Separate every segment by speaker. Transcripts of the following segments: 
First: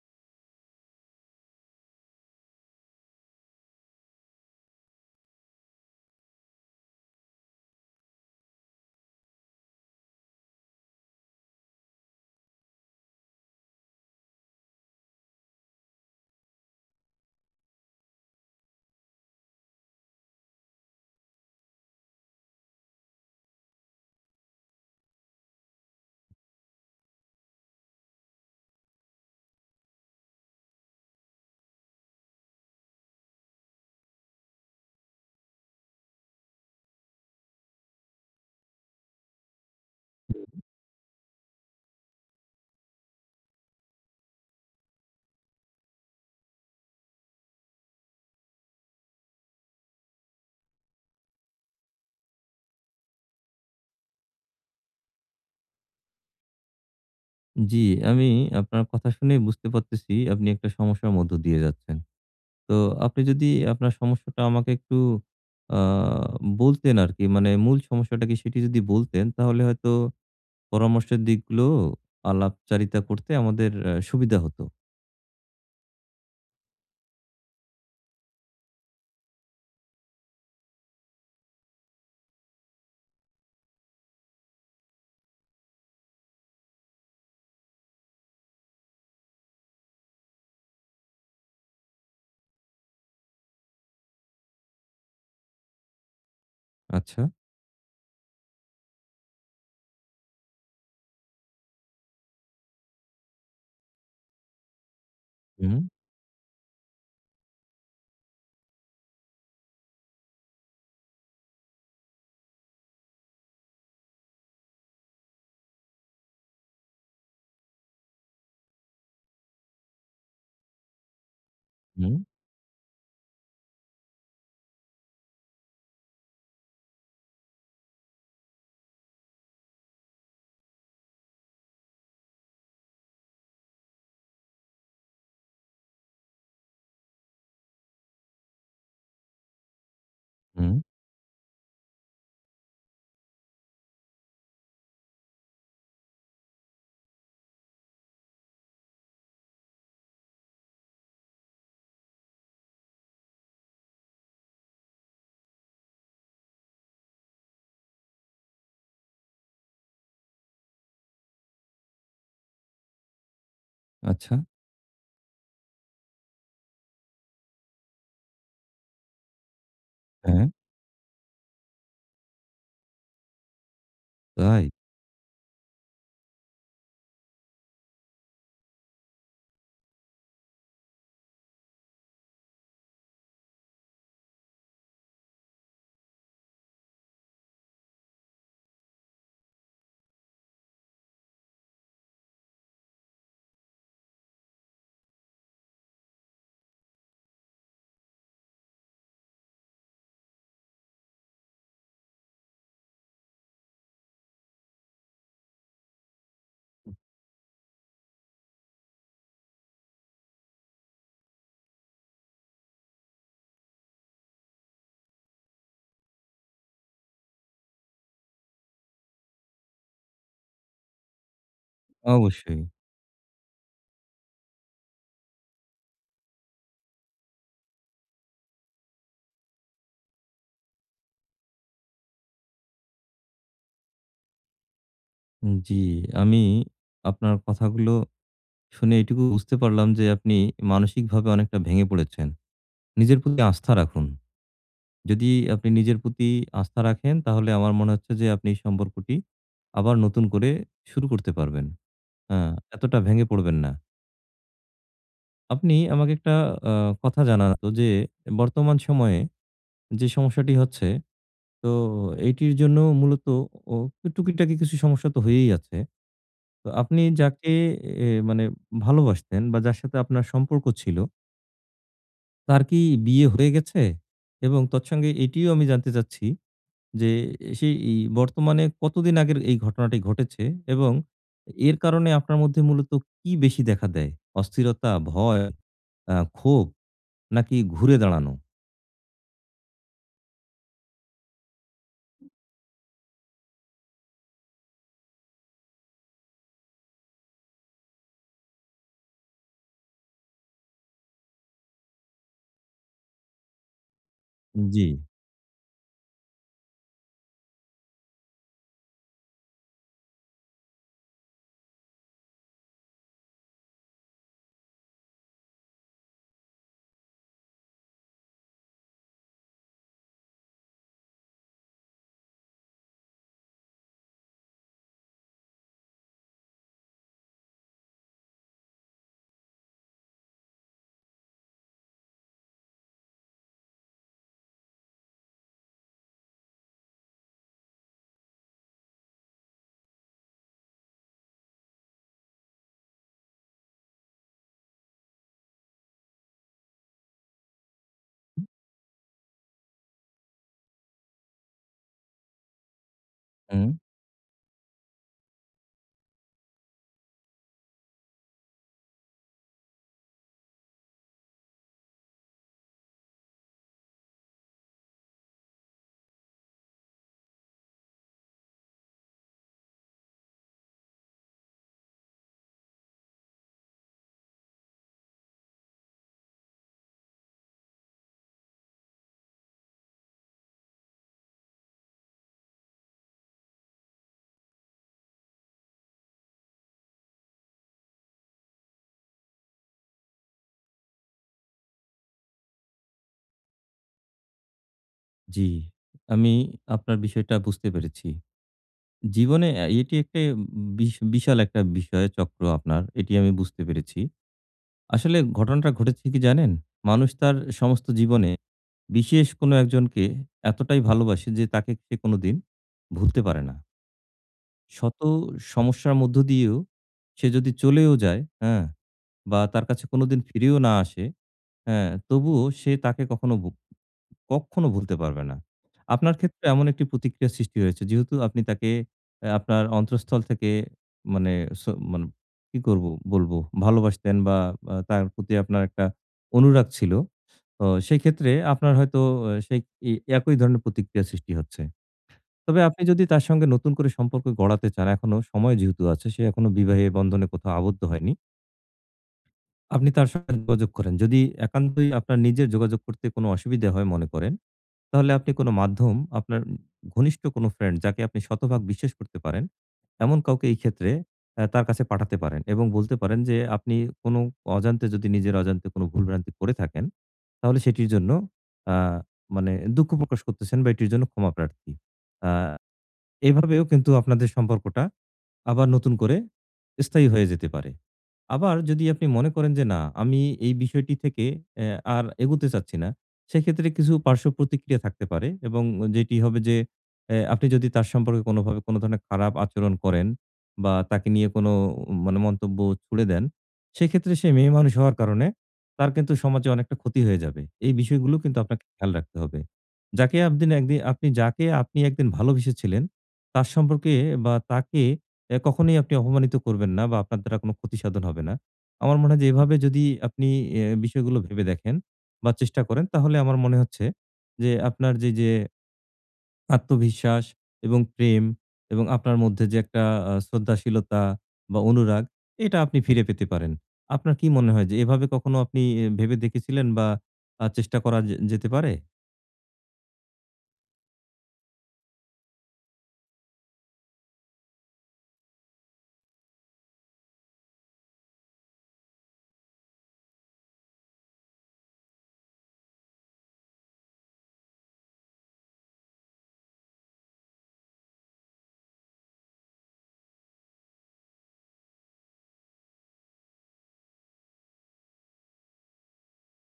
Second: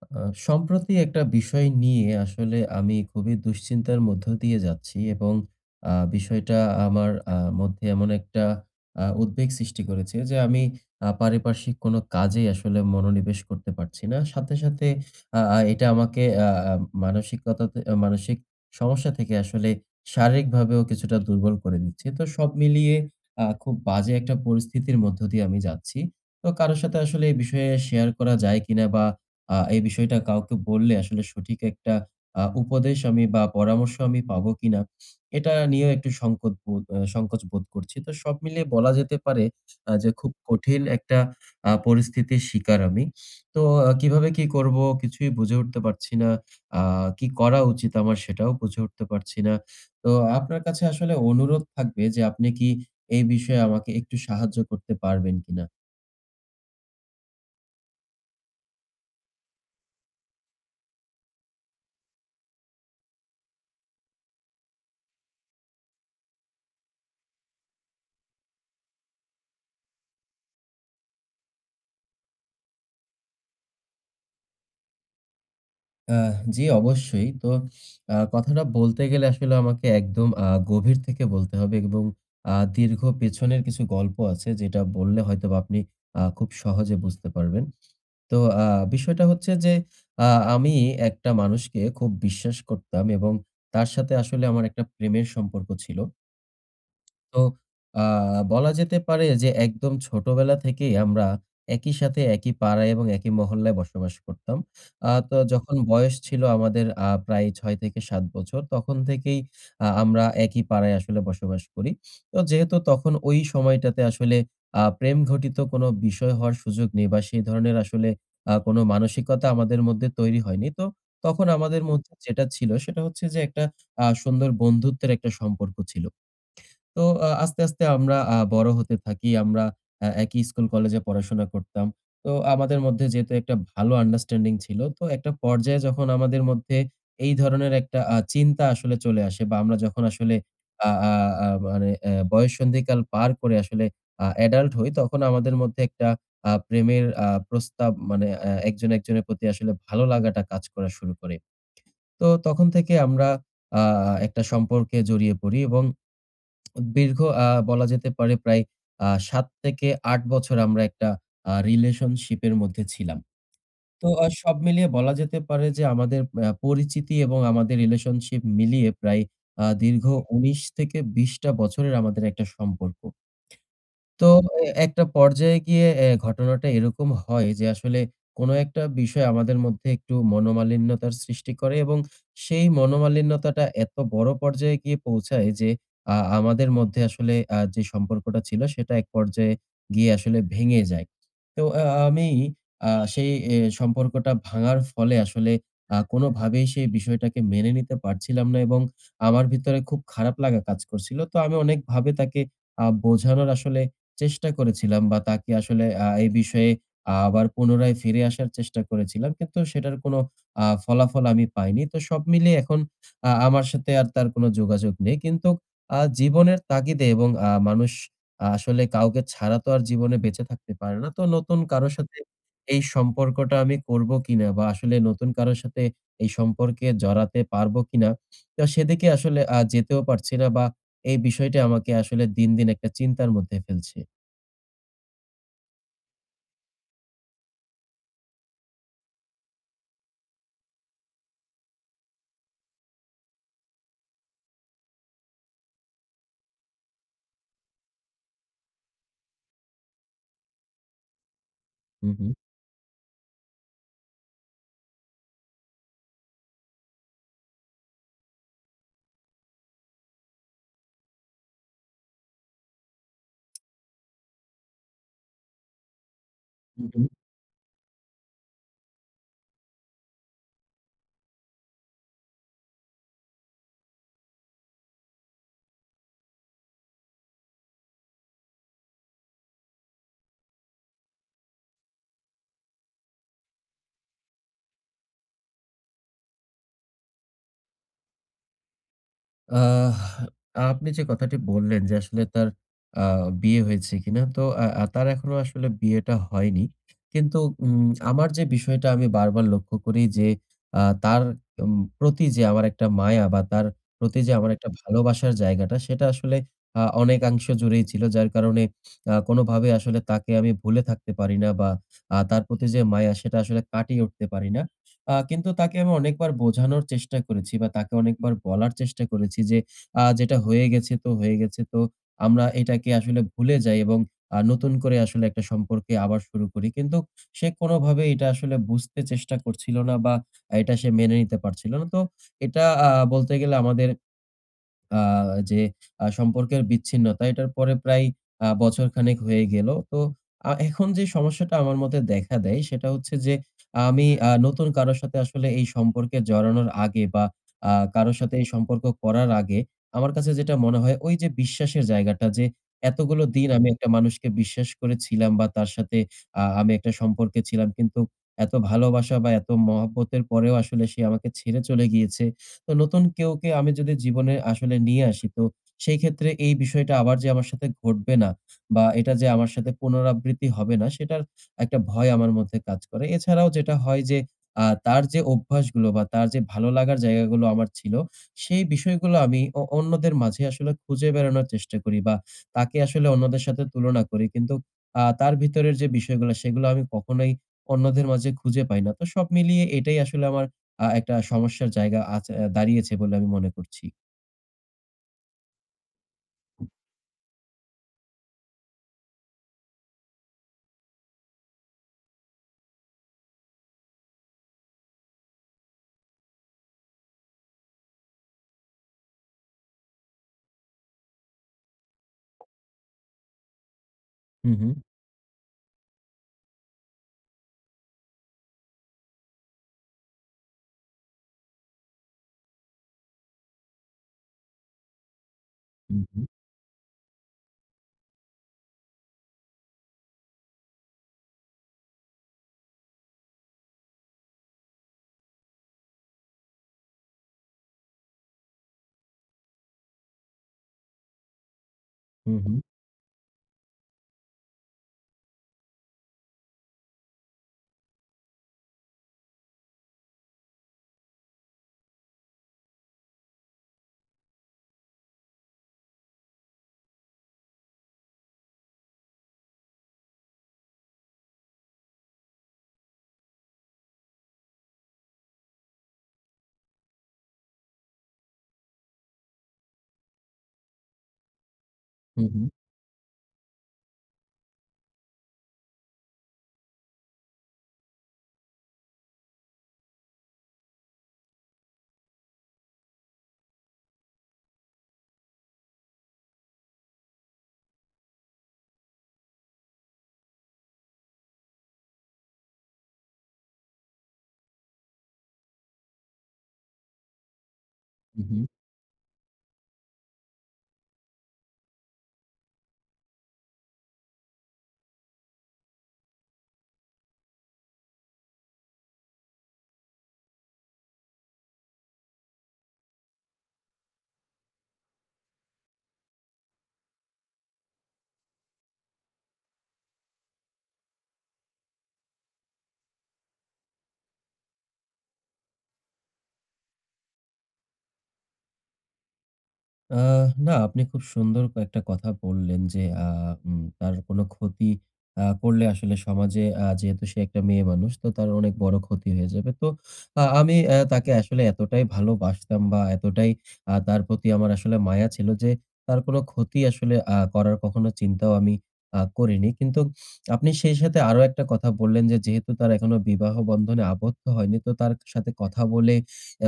Speaker 1: সম্প্রতি একটা বিষয় নিয়ে আসলে আমি খুবই দুশ্চিন্তার মধ্য দিয়ে যাচ্ছি এবং বিষয়টা আমার মধ্যে এমন একটা উদ্বেগ সৃষ্টি করেছে যে আমি পারিপার্শ্বিক কোনো কাজে আসলে মনোনিবেশ করতে পারছি না, সাথে সাথে আহ, আহ, এটা আমাকে মানসিক সমস্যা থেকে আসলে শারীরিকভাবেও কিছুটা দুর্বল করে দিচ্ছে। তো সব মিলিয়ে খুব বাজে একটা পরিস্থিতির মধ্য দিয়ে আমি যাচ্ছি। তো কারোর সাথে আসলে এই বিষয়ে শেয়ার করা যায় কিনা বা এই বিষয়টা কাউকে বললে আসলে সঠিক একটা উপদেশ আমি বা পরামর্শ আমি পাবো কিনা, এটা নিয়েও একটু সংকট বোধ আ সংকোচ বোধ করছি। তো সব মিলিয়ে বলা যেতে পারে যে খুব কঠিন একটা পরিস্থিতির শিকার আমি। তো কিভাবে কি করবো কিছুই বুঝে উঠতে পারছি না। আ কি করা উচিত আমার সেটাও বুঝে উঠতে পারছি না। তো আপনার কাছে আসলে অনুরোধ থাকবে যে আপনি কি এই বিষয়ে আমাকে একটু সাহায্য করতে পারবেন কিনা?
Speaker 2: জি, আমি আপনার কথা শুনেই বুঝতে পারতেছি আপনি একটা সমস্যার মধ্য দিয়ে যাচ্ছেন। তো আপনি যদি আপনার সমস্যাটা আমাকে একটু আ বলতেন আরকি মানে মূল সমস্যাটা কি সেটি যদি বলতেন তাহলে হয়তো পরামর্শের দিকগুলো আলাপচারিতা করতে আমাদের সুবিধা হতো।
Speaker 1: আহ, জি, অবশ্যই। তো কথাটা বলতে গেলে আসলে আমাকে একদম গভীর থেকে বলতে হবে, এবং দীর্ঘ পেছনের কিছু গল্প আছে যেটা বললে হয়তোবা আপনি খুব সহজে বুঝতে পারবেন। তো আ বিষয়টা হচ্ছে যে আ আমি একটা মানুষকে খুব বিশ্বাস করতাম এবং তার সাথে আসলে আমার একটা প্রেমের সম্পর্ক ছিল।
Speaker 2: আচ্ছা।
Speaker 1: তো আ বলা যেতে পারে যে একদম ছোটবেলা থেকেই আমরা একই সাথে একই পাড়ায় এবং একই মহল্লায় বসবাস করতাম। তো
Speaker 2: হুম,
Speaker 1: যখন বয়স ছিল আমাদের প্রায় ৬ থেকে ৭ বছর, তখন থেকেই আমরা একই পাড়ায় আসলে বসবাস করি। তো যেহেতু তখন ওই সময়টাতে আসলে প্রেম ঘটিত কোনো বিষয় হওয়ার সুযোগ নেই বা সেই ধরনের আসলে কোনো মানসিকতা আমাদের মধ্যে তৈরি হয়নি। তো তখন আমাদের মধ্যে
Speaker 2: হুম,
Speaker 1: যেটা ছিল সেটা হচ্ছে যে একটা সুন্দর বন্ধুত্বের একটা সম্পর্ক ছিল। তো আস্তে, আস্তে আমরা বড় হতে থাকি। আমরা একই স্কুল কলেজে পড়াশোনা করতাম। তো আমাদের মধ্যে যেহেতু একটা ভালো আন্ডারস্ট্যান্ডিং ছিল, তো একটা পর্যায়ে যখন আমাদের মধ্যে এই ধরনের একটা চিন্তা আসলে চলে আসে, বা আমরা যখন আসলে
Speaker 2: হুম।
Speaker 1: আ আ আ মানে বয়ঃসন্ধিকাল পার করে আসলে অ্যাডাল্ট হই, তখন আমাদের মধ্যে একটা প্রেমের প্রস্তাব মানে একজন একজনের প্রতি আসলে ভালো লাগাটা কাজ করা শুরু করে। তো তখন থেকে আমরা আ একটা সম্পর্কে জড়িয়ে পড়ি, এবং দীর্ঘ বলা যেতে পারে প্রায় ৭ থেকে ৮ বছর আমরা একটা রিলেশনশিপ এর মধ্যে ছিলাম। তো
Speaker 2: আচ্ছা।
Speaker 1: সব মিলিয়ে বলা যেতে পারে যে আমাদের পরিচিতি এবং আমাদের রিলেশনশিপ মিলিয়ে প্রায় দীর্ঘ
Speaker 2: হ্যাঁ,
Speaker 1: ১৯ থেকে ২০ টা বছরের আমাদের একটা সম্পর্ক। তো
Speaker 2: তাই?
Speaker 1: এ একটা পর্যায়ে গিয়ে এ ঘটনাটা এরকম হয় যে আসলে কোনো একটা বিষয় আমাদের মধ্যে একটু মনোমালিন্যতার সৃষ্টি করে, এবং সেই মনোমালিন্যতাটা এত বড় পর্যায়ে গিয়ে পৌঁছায় যে আমাদের মধ্যে আসলে যে সম্পর্কটা ছিল সেটা এক পর্যায়ে গিয়ে আসলে ভেঙে যায়। তো আমি সেই এ সম্পর্কটা ভাঙার ফলে আসলে কোনোভাবেই সেই বিষয়টাকে মেনে নিতে পারছিলাম না, এবং আমার ভিতরে খুব খারাপ লাগা কাজ করছিল। তো আমি অনেকভাবে তাকে বোঝানোর আসলে চেষ্টা করেছিলাম বা তাকে আসলে এই বিষয়ে আবার পুনরায় ফিরে আসার চেষ্টা করেছিলাম। কিন্তু সেটার কোনো ফলাফল আমি পাইনি। তো সব মিলিয়ে এখন আমার সাথে আর তার কোনো যোগাযোগ নেই। কিন্তু জীবনের তাগিদে, এবং মানুষ আসলে কাউকে ছাড়া তো আর জীবনে বেঁচে থাকতে পারে না। তো নতুন কারো সাথে
Speaker 2: অবশ্যই।
Speaker 1: এই সম্পর্কটা আমি করবো কিনা বা আসলে নতুন কারো সাথে এই সম্পর্কে জড়াতে পারবো কিনা? তো সেদিকে আসলে যেতেও পারছি না, বা এই বিষয়টি আমাকে আসলে দিন, দিন একটা চিন্তার মধ্যে ফেলছে।
Speaker 2: জি, আমি আপনার কথাগুলো শুনে এটুকু বুঝতে পারলাম যে আপনি মানসিকভাবে অনেকটা ভেঙে পড়েছেন। নিজের প্রতি আস্থা রাখুন। যদি আপনি নিজের প্রতি আস্থা রাখেন তাহলে আমার মনে হচ্ছে যে আপনি এই সম্পর্কটি আবার নতুন করে শুরু করতে পারবেন।
Speaker 1: হুম, হুম।
Speaker 2: হ্যাঁ, এতটা ভেঙে পড়বেন না। আপনি আমাকে একটা আ কথা জানান তো যে বর্তমান সময়ে যে সমস্যাটি হচ্ছে তো এটির জন্য মূলত ও টুকিটাকি কিছু সমস্যা তো হয়েই আছে। তো
Speaker 1: হুম,
Speaker 2: আপনি
Speaker 1: হুম।
Speaker 2: যাকে মানে ভালোবাসতেন বা যার সাথে আপনার সম্পর্ক ছিল তার কি বিয়ে হয়ে গেছে? এবং তৎসঙ্গে এটিও আমি জানতে চাচ্ছি যে সেই বর্তমানে কতদিন আগের এই ঘটনাটি ঘটেছে এবং এর কারণে আপনার মধ্যে মূলত কি বেশি দেখা দেয়? অস্থিরতা, ভয়, ক্ষোভ নাকি ঘুরে দাঁড়ানো?
Speaker 1: আহ, আপনি যে কথাটি বললেন যে আসলে তার আ বিয়ে হয়েছে কিনা? তো আ আ তার এখনো আসলে বিয়েটা হয়নি। কিন্তু আমার যে বিষয়টা আমি বারবার লক্ষ্য করি যে তার উম প্রতি যে আমার একটা মায়া বা তার প্রতি যে আমার একটা
Speaker 2: জি,
Speaker 1: ভালোবাসার জায়গাটা সেটা আসলে অনেকাংশ জুড়েই ছিল। যার কারণে কোনোভাবে আসলে তাকে আমি ভুলে থাকতে পারি না, বা তার প্রতি যে মায়া সেটা আসলে কাটিয়ে উঠতে পারি না। কিন্তু তাকে আমি অনেকবার বোঝানোর চেষ্টা করেছি বা তাকে অনেকবার বলার চেষ্টা করেছি যে, "যেটা হয়ে গেছে তো হয়ে গেছে। তো আমরা এটাকে আসলে ভুলে যাই এবং নতুন করে আসলে একটা সম্পর্কে আবার শুরু করি।" কিন্তু সে কোনোভাবে এটা আসলে বুঝতে চেষ্টা করছিল না, বা এটা সে মেনে নিতে পারছিল না। তো এটা বলতে গেলে আমাদের আ যে আ সম্পর্কের বিচ্ছিন্নতা এটার পরে প্রায় বছর খানেক হয়ে গেল। তো এখন যে সমস্যাটা আমার মধ্যে দেখা দেয় সেটা হচ্ছে যে আমি নতুন কারো সাথে আসলে এই সম্পর্কে জড়ানোর আগে, বা কারো সাথে এই সম্পর্ক করার আগে আমার কাছে যেটা মনে হয় ওই যে বিশ্বাসের জায়গাটা, যে এতগুলো দিন আমি
Speaker 2: হুম।
Speaker 1: একটা মানুষকে বিশ্বাস করেছিলাম বা তার সাথে আমি একটা সম্পর্কে ছিলাম। কিন্তু এত ভালোবাসা বা এত মহব্বতের পরেও আসলে সে আমাকে ছেড়ে চলে গিয়েছে। তো নতুন কেউকে আমি যদি জীবনে আসলে নিয়ে আসি, তো সেই ক্ষেত্রে এই বিষয়টা আবার যে আমার সাথে ঘটবে না বা এটা যে আমার সাথে পুনরাবৃত্তি হবে না সেটার একটা ভয় আমার মধ্যে কাজ করে। এছাড়াও যেটা হয় যে তার যে অভ্যাসগুলো বা তার যে ভালো লাগার জায়গাগুলো আমার ছিল, সেই বিষয়গুলো আমি অন্যদের মাঝে আসলে খুঁজে বেড়ানোর চেষ্টা করি বা তাকে আসলে অন্যদের সাথে তুলনা করি। কিন্তু তার ভিতরের যে বিষয়গুলো সেগুলো আমি কখনোই অন্যদের মাঝে খুঁজে পাই না। তো সব মিলিয়ে এটাই আসলে আমার একটা সমস্যার জায়গা দাঁড়িয়েছে বলে আমি মনে করছি।
Speaker 2: জি। আমি আপনার বিষয়টা বুঝতে পেরেছি। জীবনে এটি একটা বিশাল একটা বিষয় চক্র আপনার। এটি আমি বুঝতে পেরেছি। আসলে ঘটনাটা ঘটেছে কি জানেন? মানুষ তার সমস্ত জীবনে বিশেষ কোনো একজনকে এতটাই ভালোবাসে যে তাকে সে কোনোদিন ভুলতে পারে না।
Speaker 1: হু, হু।
Speaker 2: শত সমস্যার মধ্য দিয়েও সে যদি চলেও যায়, হ্যাঁ? বা তার কাছে কোনোদিন ফিরেও না আসে, হ্যাঁ? তবুও সে তাকে কখনো কক্ষনো ভুলতে পারবে না।
Speaker 1: হু,
Speaker 2: আপনার
Speaker 1: হু।
Speaker 2: ক্ষেত্রে এমন একটি প্রতিক্রিয়া সৃষ্টি হয়েছে। যেহেতু আপনি তাকে আপনার অন্তঃস্থল থেকে মানে স মানে কি করব বলবো? ভালোবাসতেন বা তার প্রতি আপনার একটা অনুরাগ ছিল। তো সেক্ষেত্রে আপনার হয়তো সেই এ একই ধরনের প্রতিক্রিয়া সৃষ্টি হচ্ছে।
Speaker 1: হু, হু।
Speaker 2: তবে আপনি যদি তার সঙ্গে নতুন করে সম্পর্ক গড়াতে চান, এখনো সময় যেহেতু আছে, সে এখনো বিবাহে বন্ধনে কোথাও আবদ্ধ হয়নি। আপনি তার সঙ্গে যোগাযোগ করেন। যদি একান্তই আপনার নিজের যোগাযোগ করতে কোনো অসুবিধা হয় মনে করেন, তাহলে আপনি কোনো মাধ্যম আপনার ঘনিষ্ঠ কোনো ফ্রেন্ড যাকে আপনি শতভাগ বিশ্বাস করতে পারেন, এমন কাউকে এই ক্ষেত্রে তার কাছে পাঠাতে পারেন এবং বলতে পারেন যে আপনি কোনো অজান্তে যদি নিজের অজান্তে কোনো ভুলভ্রান্তি করে থাকেন, তাহলে সেটির জন্য আ মানে দুঃখ প্রকাশ করতেছেন বা এটির জন্য ক্ষমা প্রার্থী।
Speaker 1: হু,
Speaker 2: আ
Speaker 1: হু।
Speaker 2: এভাবেও কিন্তু আপনাদের সম্পর্কটা, আবার নতুন করে স্থায়ী হয়ে যেতে পারে। আবার যদি আপনি মনে করেন যে না, আমি এই বিষয়টি থেকে আর এগোতে চাচ্ছি না, সেক্ষেত্রে কিছু পার্শ্ব প্রতিক্রিয়া থাকতে পারে এবং যেটি হবে যে আপনি যদি তার সম্পর্কে কোনোভাবে কোনো ধরনের খারাপ আচরণ করেন বা তাকে নিয়ে কোনো মানে মন্তব্য ছুড়ে দেন, সেক্ষেত্রে সে মেয়ে মানুষ হওয়ার কারণে তার কিন্তু সমাজে অনেকটা ক্ষতি হয়ে যাবে। এই বিষয়গুলো
Speaker 1: হু, হু।
Speaker 2: কিন্তু আপনাকে খেয়াল রাখতে হবে। যাকে আপনি একদিন ভালোবেসেছিলেন, তার সম্পর্কে বা তাকে কখনোই আপনি অপমানিত করবেন না বা আপনার দ্বারা কোনো ক্ষতি সাধন হবে না। আমার মনে হয় যে এভাবে যদি আপনি এ বিষয়গুলো ভেবে দেখেন বা চেষ্টা করেন তাহলে আমার মনে হচ্ছে যে আপনার যে আত্মবিশ্বাস এবং প্রেম এবং আপনার মধ্যে যে একটা শ্রদ্ধাশীলতা বা অনুরাগ এটা আপনি ফিরে পেতে পারেন। আপনার কি মনে হয় যে এভাবে কখনো আপনি এ ভেবে দেখেছিলেন বা চেষ্টা করা যে যেতে পারে?
Speaker 1: আ না, আপনি খুব সুন্দর একটা কথা বললেন যে, আ উম তার কোনো ক্ষতি করলে আসলে সমাজে, যেহেতু সে একটা মেয়ে মানুষ, তো তার অনেক বড় ক্ষতি হয়ে যাবে। তো আমি তাকে আসলে এতটাই ভালোবাসতাম বা এতটাই তার প্রতি আমার আসলে মায়া ছিল যে, তার কোনো ক্ষতি আসলে করার কখনো চিন্তাও আমি করিনি। কিন্তু আপনি সেই সাথে আরো একটা কথা বললেন যে, যেহেতু তার এখনো বিবাহ বন্ধনে আবদ্ধ হয়নি, তো তার সাথে কথা বলে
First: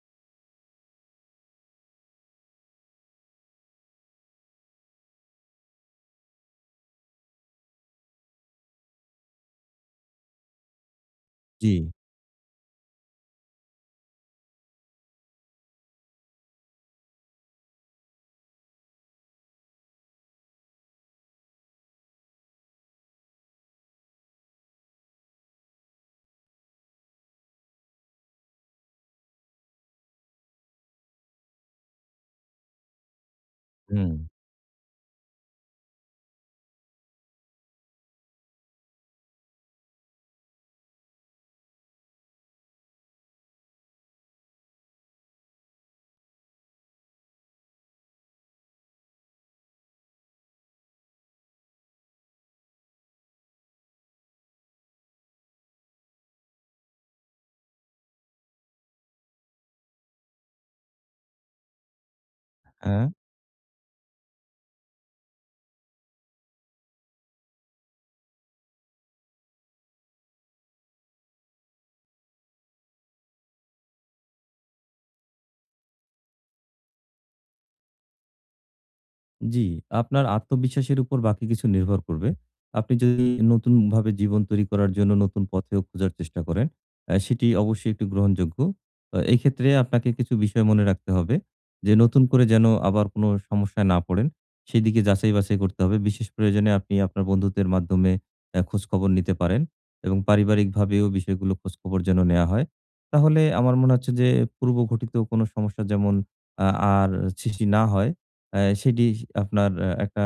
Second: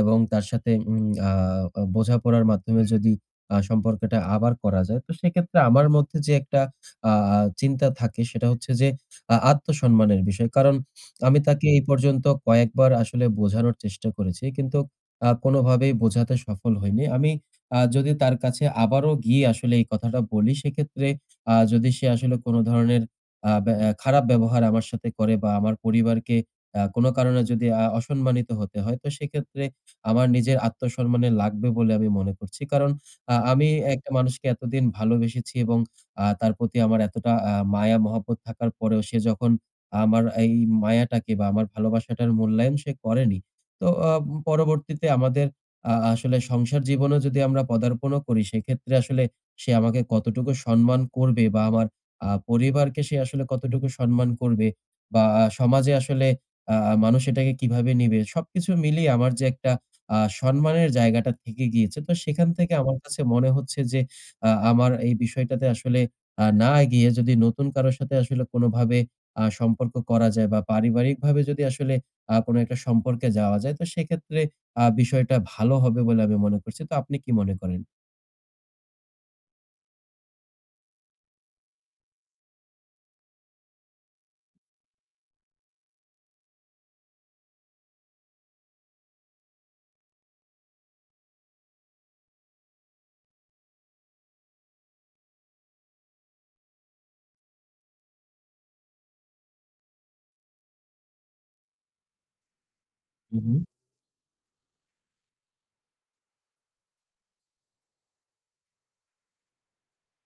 Speaker 1: এবং তার সাথে উম আ আ বোঝাপড়ার মাধ্যমে যদি সম্পর্কটা আবার করা যায়। তো সেক্ষেত্রে আমার মধ্যে যে একটা আ আ চিন্তা থাকে সেটা হচ্ছে যে আত্মসম্মানের বিষয়। কারণ আমি তাকে
Speaker 2: জি,
Speaker 1: এই পর্যন্ত কয়েকবার আসলে বোঝানোর চেষ্টা করেছি। কিন্তু কোনোভাবেই বোঝাতে সফল হইনি। আমি যদি তার কাছে আবারও গিয়ে আসলে এই কথাটা বলি, সেক্ষেত্রে যদি সে আসলে কোনো ধরনের আ ব্যা খারাপ ব্যবহার আমার সাথে করে বা আমার পরিবারকে কোনো কারণে যদি অসম্মানিত হতে হয়, তো সেক্ষেত্রে আমার নিজের আত্মসম্মানে লাগবে বলে আমি মনে করছি। কারণ আমি একটা
Speaker 2: হুম,
Speaker 1: মানুষকে এতদিন ভালোবেসেছি, এবং তার প্রতি আমার এতটা মায়া মহব্বত থাকার পরেও সে যখন আমার এই মায়াটাকে বা আমার ভালোবাসাটার মূল্যায়ন সে করেনি। তো পরবর্তীতে আমাদের আসলে সংসার জীবনেও যদি আমরা পদার্পণও করি সেক্ষেত্রে আসলে সে আমাকে কতটুকু সম্মান করবে বা আমার পরিবারকে সে আসলে কতটুকু সম্মান করবে, বা সমাজে আসলে আ মানুষ এটাকে কিভাবে নিবে? সবকিছু মিলিয়ে আমার যে একটা আ সম্মানের জায়গাটা থেকে গিয়েছে। তো সেখান থেকে আমার
Speaker 2: হ্যাঁ।
Speaker 1: কাছে মনে হচ্ছে যে আমার এই বিষয়টাতে আসলে না এগিয়ে যদি নতুন কারো সাথে আসলে কোনোভাবে সম্পর্ক করা যায় বা পারিবারিকভাবে যদি আসলে কোনো একটা সম্পর্কে যাওয়া যায়, তো সেক্ষেত্রে বিষয়টা ভালো হবে বলে আমি মনে করছি। তো আপনি কি মনে করেন?
Speaker 2: জি, আপনার আত্মবিশ্বাসের উপর বাকি কিছু নির্ভর করবে। আপনি যদি নতুনভাবে জীবন তৈরি করার জন্য নতুন পথেও খোঁজার চেষ্টা করেন, সেটি অবশ্যই একটু গ্রহণযোগ্য। এই ক্ষেত্রে আপনাকে কিছু বিষয় মনে রাখতে হবে যে, নতুন করে যেন আবার কোনো সমস্যায় না পড়েন, সেদিকে যাচাই-বাছাই করতে হবে। বিশেষ প্রয়োজনে আপনি আপনার বন্ধুদের মাধ্যমে খোঁজখবর নিতে পারেন এবং পারিবারিকভাবেও বিষয়গুলো খোঁজখবর যেন নেয়া হয়। তাহলে আমার মনে হচ্ছে যে, পূর্বঘটিত কোনো সমস্যা যেমন আ আর সৃষ্টি না হয় সেটি আপনার একটা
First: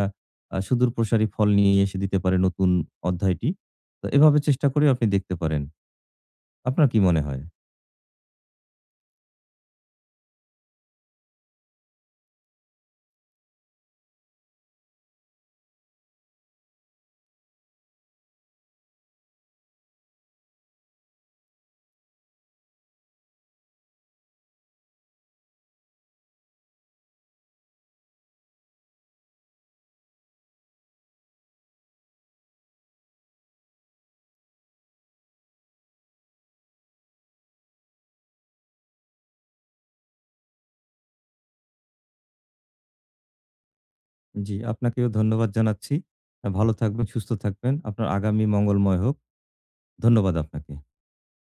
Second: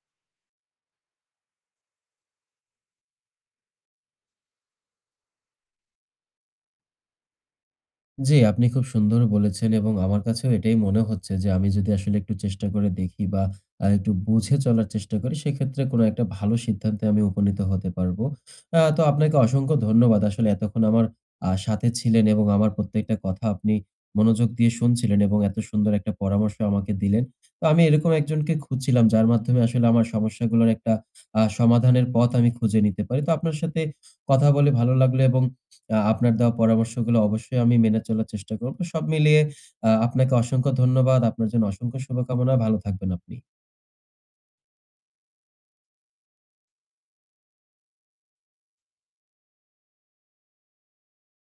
Speaker 2: সুদূর প্রসারী ফল নিয়ে এসে দিতে পারে নতুন অধ্যায়টি। তো এভাবে চেষ্টা করেও আপনি দেখতে পারেন। আপনার কি মনে হয়?
Speaker 1: জি, আপনি খুব সুন্দর বলেছেন, এবং আমার কাছেও এটাই মনে হচ্ছে যে আমি যদি আসলে একটু চেষ্টা করে দেখি বা একটু বুঝে চলার চেষ্টা করি, সেক্ষেত্রে কোনো একটা ভালো সিদ্ধান্তে আমি উপনীত হতে পারবো। তো আপনাকে অসংখ্য ধন্যবাদ। আসলে এতক্ষণ আমার সাথে ছিলেন এবং আমার প্রত্যেকটা কথা আপনি মনোযোগ দিয়ে শুনছিলেন, এবং এত সুন্দর একটা পরামর্শ আমাকে দিলেন। তো আমি এরকম একজনকে খুঁজছিলাম যার মাধ্যমে আসলে আমার সমস্যাগুলোর একটা সমাধানের পথ আমি খুঁজে নিতে পারি। তো আপনার সাথে কথা বলে ভালো লাগলো, এবং আপনার দেওয়া পরামর্শগুলো অবশ্যই আমি মেনে চলার চেষ্টা করব। সব মিলিয়ে আপনাকে অসংখ্য ধন্যবাদ। আপনার জন্য অসংখ্য শুভকামনা। ভালো থাকবেন আপনি।
Speaker 2: জি, আপনাকেও ধন্যবাদ জানাচ্ছি। ভালো থাকবেন, সুস্থ থাকবেন। আপনার আগামী মঙ্গলময় হোক। ধন্যবাদ আপনাকে।